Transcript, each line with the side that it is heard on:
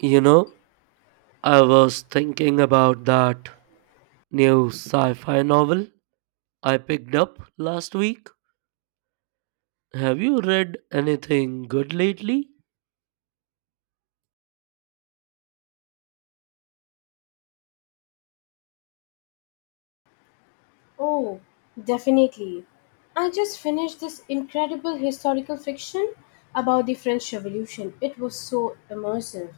right: You know, I was thinking about that new sci fi novel I picked up last week. Have you read anything good lately?
left: Oh, definitely. I just finished this incredible historical fiction about the French Revolution. It was so immersive.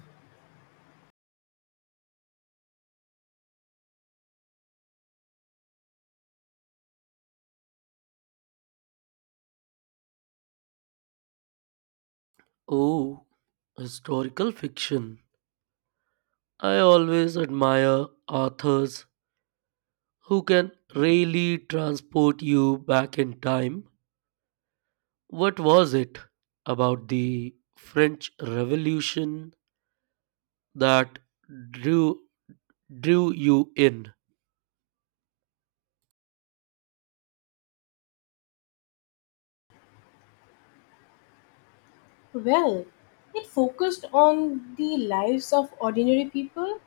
right: Oh, historical fiction. I always admire authors who can really transport you back in time. What was it about the French Revolution that drew drew you in?
left: Well, it focused on the lives of ordinary people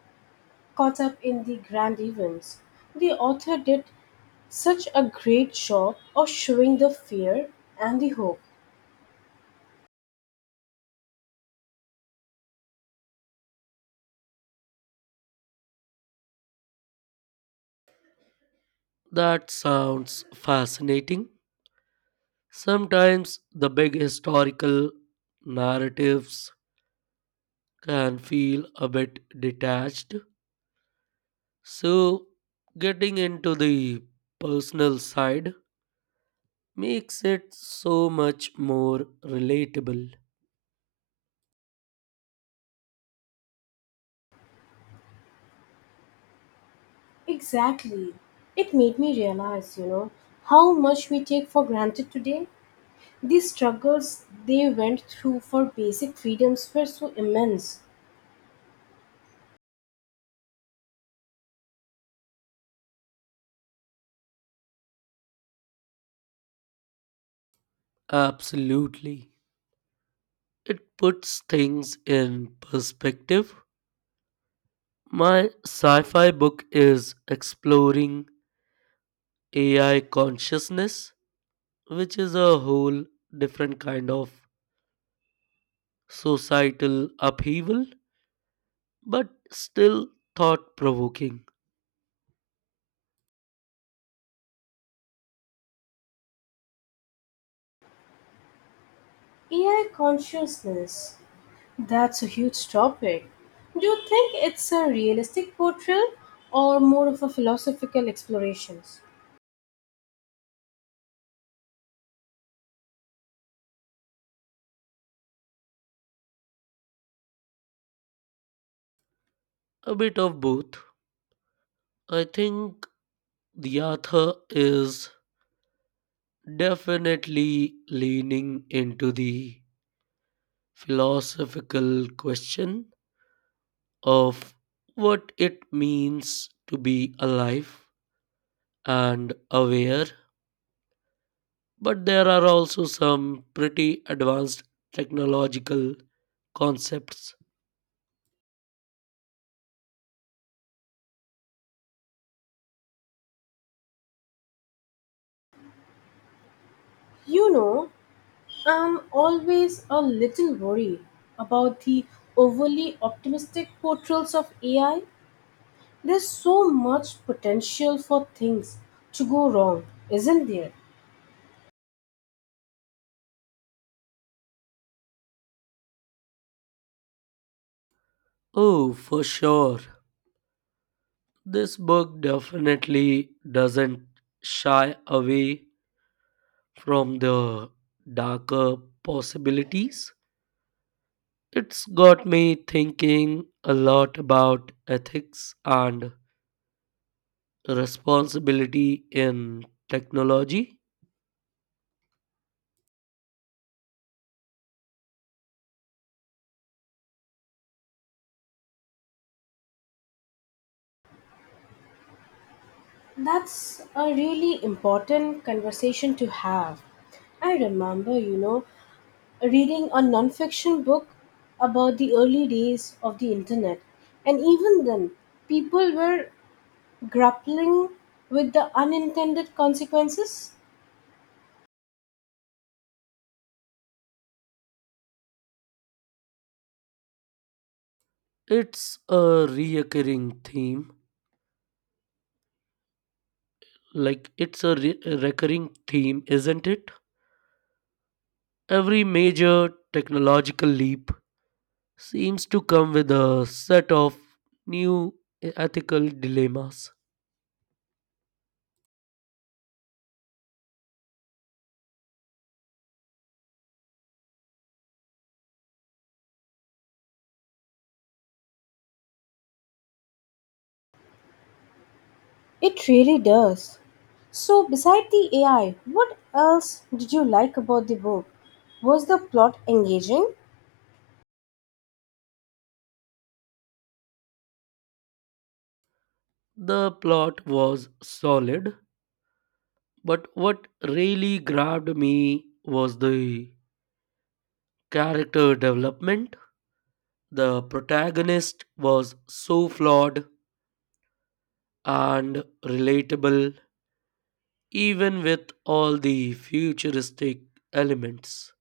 left: caught up in the grand events. The author did such a great job of showing the fear and the hope.
right: That sounds fascinating. Sometimes the big historical narratives can feel a bit detached, so getting into the personal side makes it so much more relatable.
left: Exactly. It made me realize, how much we take for granted today. The struggles they went through for basic freedoms were so immense.
right: Absolutely. It puts things in perspective. My sci fi book is exploring AI consciousness, which is a whole different kind of societal upheaval, but still thought provoking.
left: AI consciousness, that's a huge topic. Do you think it's a realistic portrayal or more of a philosophical exploration?
right: A bit of both. I think the author is definitely leaning into the philosophical question of what it means to be alive and aware, but there are also some pretty advanced technological concepts.
left: You know, I'm always a little worried about the overly optimistic portrayals of AI. There's so much potential for things to go wrong, isn't there?
right: Oh, for sure. This book definitely doesn't shy away from the darker possibilities. It's got me thinking a lot about ethics and responsibility in technology.
left: That's a really important conversation to have. I remember, reading a nonfiction book about the early days of the internet, and even then, people were grappling with the unintended consequences.
right: It's a recurring theme. Like, it's a recurring theme, isn't it? Every major technological leap seems to come with a set of new ethical dilemmas.
left: It really does. So, beside the AI, what else did you like about the book? Was the plot engaging?
right: The plot was solid, but what really grabbed me was the character development. The protagonist was so flawed and relatable, even with all the futuristic elements.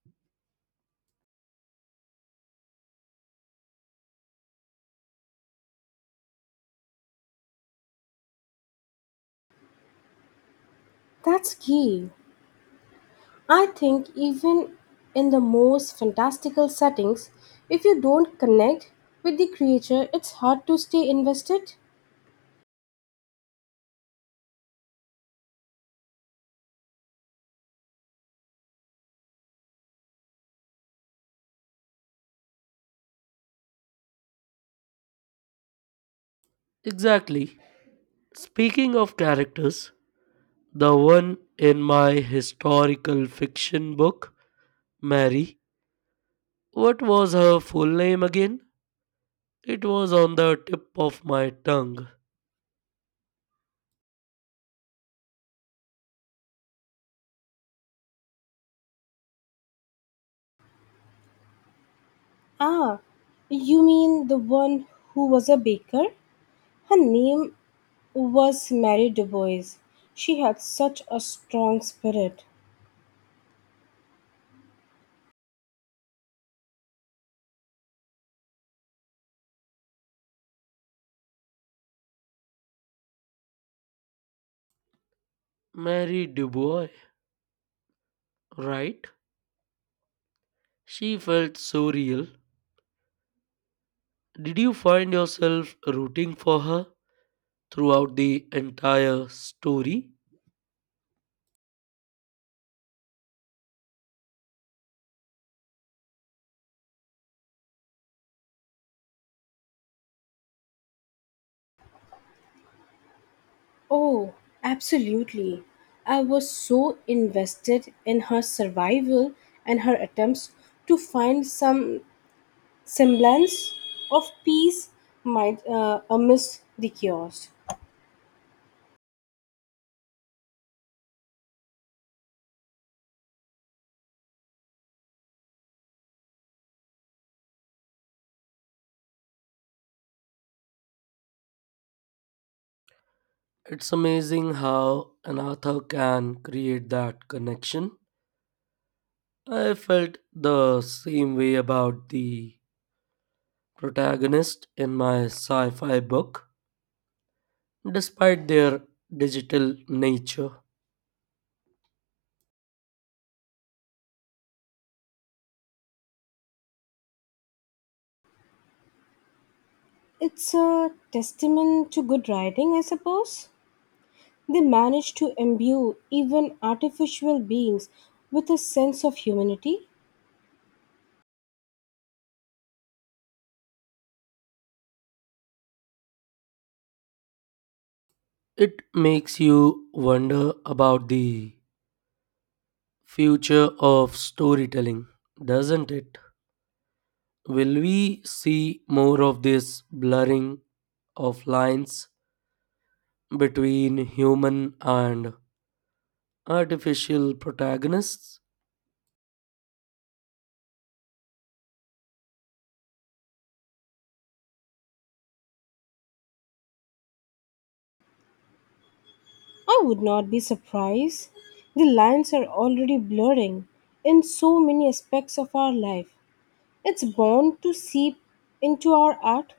left: That's key. I think even in the most fantastical settings, if you don't connect with the creature, it's hard to stay invested.
right: Exactly. Speaking of characters, the one in my historical fiction book, Mary, what was her full name again? It was on the tip of my tongue.
left: Ah, you mean the one who was a baker? Her name was Mary Dubois. She had such a strong spirit.
right: Mary Dubois, right? She felt so real. Did you find yourself rooting for her throughout the entire story?
left: Oh, absolutely. I was so invested in her survival and her attempts to find some semblance of peace might, amidst the chaos.
right: It's amazing how an author can create that connection. I felt the same way about the protagonist in my sci fi book, despite their digital nature.
left: It's a testament to good writing, I suppose. They managed to imbue even artificial beings with a sense of humanity.
right: It makes you wonder about the future of storytelling, doesn't it? Will we see more of this blurring of lines between human and artificial protagonists?
left: I would not be surprised. The lines are already blurring in so many aspects of our life. It's bound to seep into our art.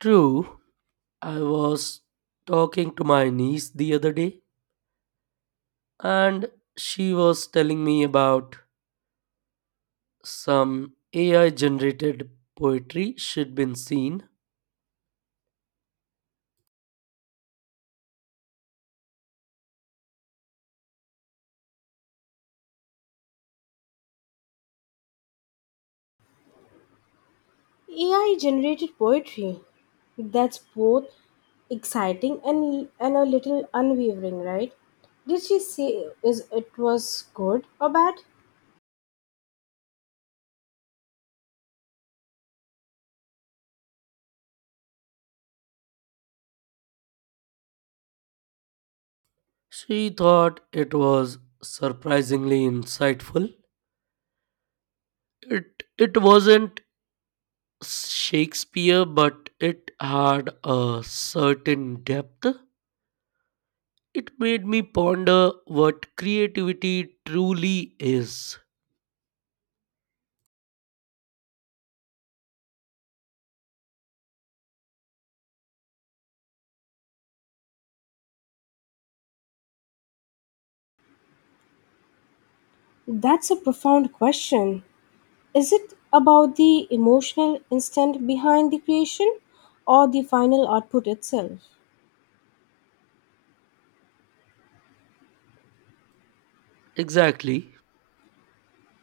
right: True, I was talking to my niece the other day and she was telling me about some AI generated poetry she'd been seen.
left: AI generated poetry. That's both exciting and a little unwavering, right? Did she say is it was good or bad?
right: She thought it was surprisingly insightful. It wasn't Shakespeare, but it had a certain depth. It made me ponder what creativity truly is.
left: That's a profound question. Is it about the emotional instant behind the creation or the final output itself?
right: Exactly.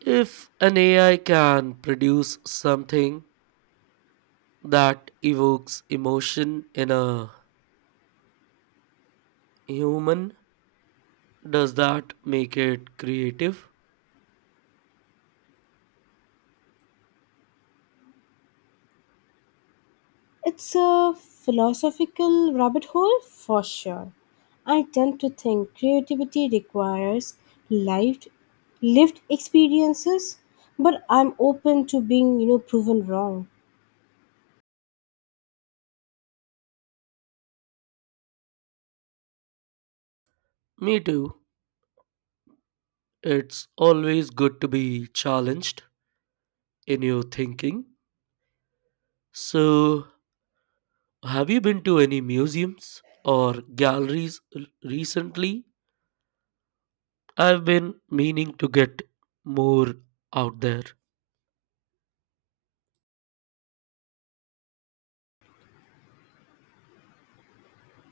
right: If an AI can produce something that evokes emotion in a human, does that make it creative?
left: It's a philosophical rabbit hole for sure. I tend to think creativity requires lived lived experiences, but I'm open to being, proven wrong.
right: Me too. It's always good to be challenged in your thinking. So, have you been to any museums or galleries recently? I've been meaning to get more out there.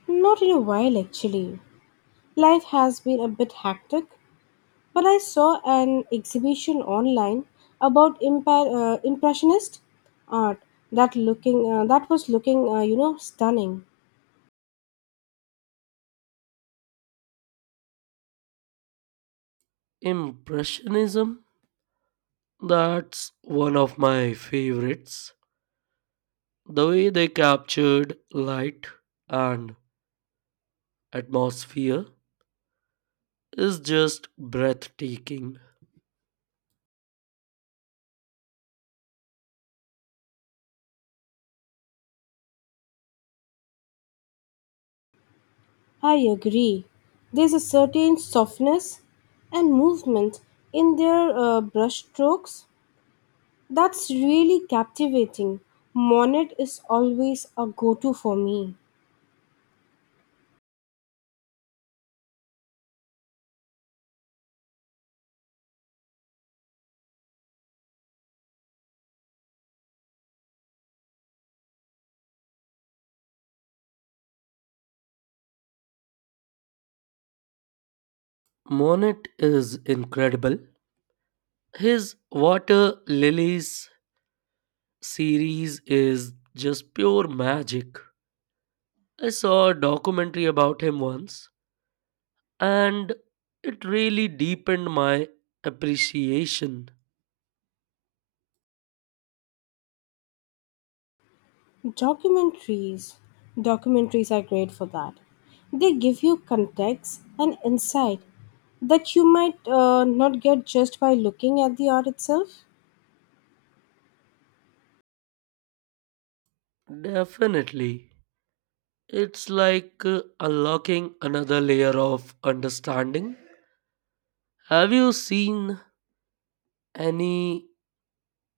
left: Not in a while actually. Life has been a bit hectic, but I saw an exhibition online about impressionist art that looking that was looking, you know, stunning.
right: Impressionism, that's one of my favorites. The way they captured light and atmosphere is just breathtaking.
left: I agree. There's a certain softness and movement in their brushstrokes that's really captivating. Monet is always a go to for me.
right: Monet is incredible. His Water Lilies series is just pure magic. I saw a documentary about him once, and it really deepened my appreciation.
left: Documentaries. Documentaries are great for that. They give you context and insight that you might not get just by looking at the art itself.
right: Definitely. It's like unlocking another layer of understanding. Have you seen any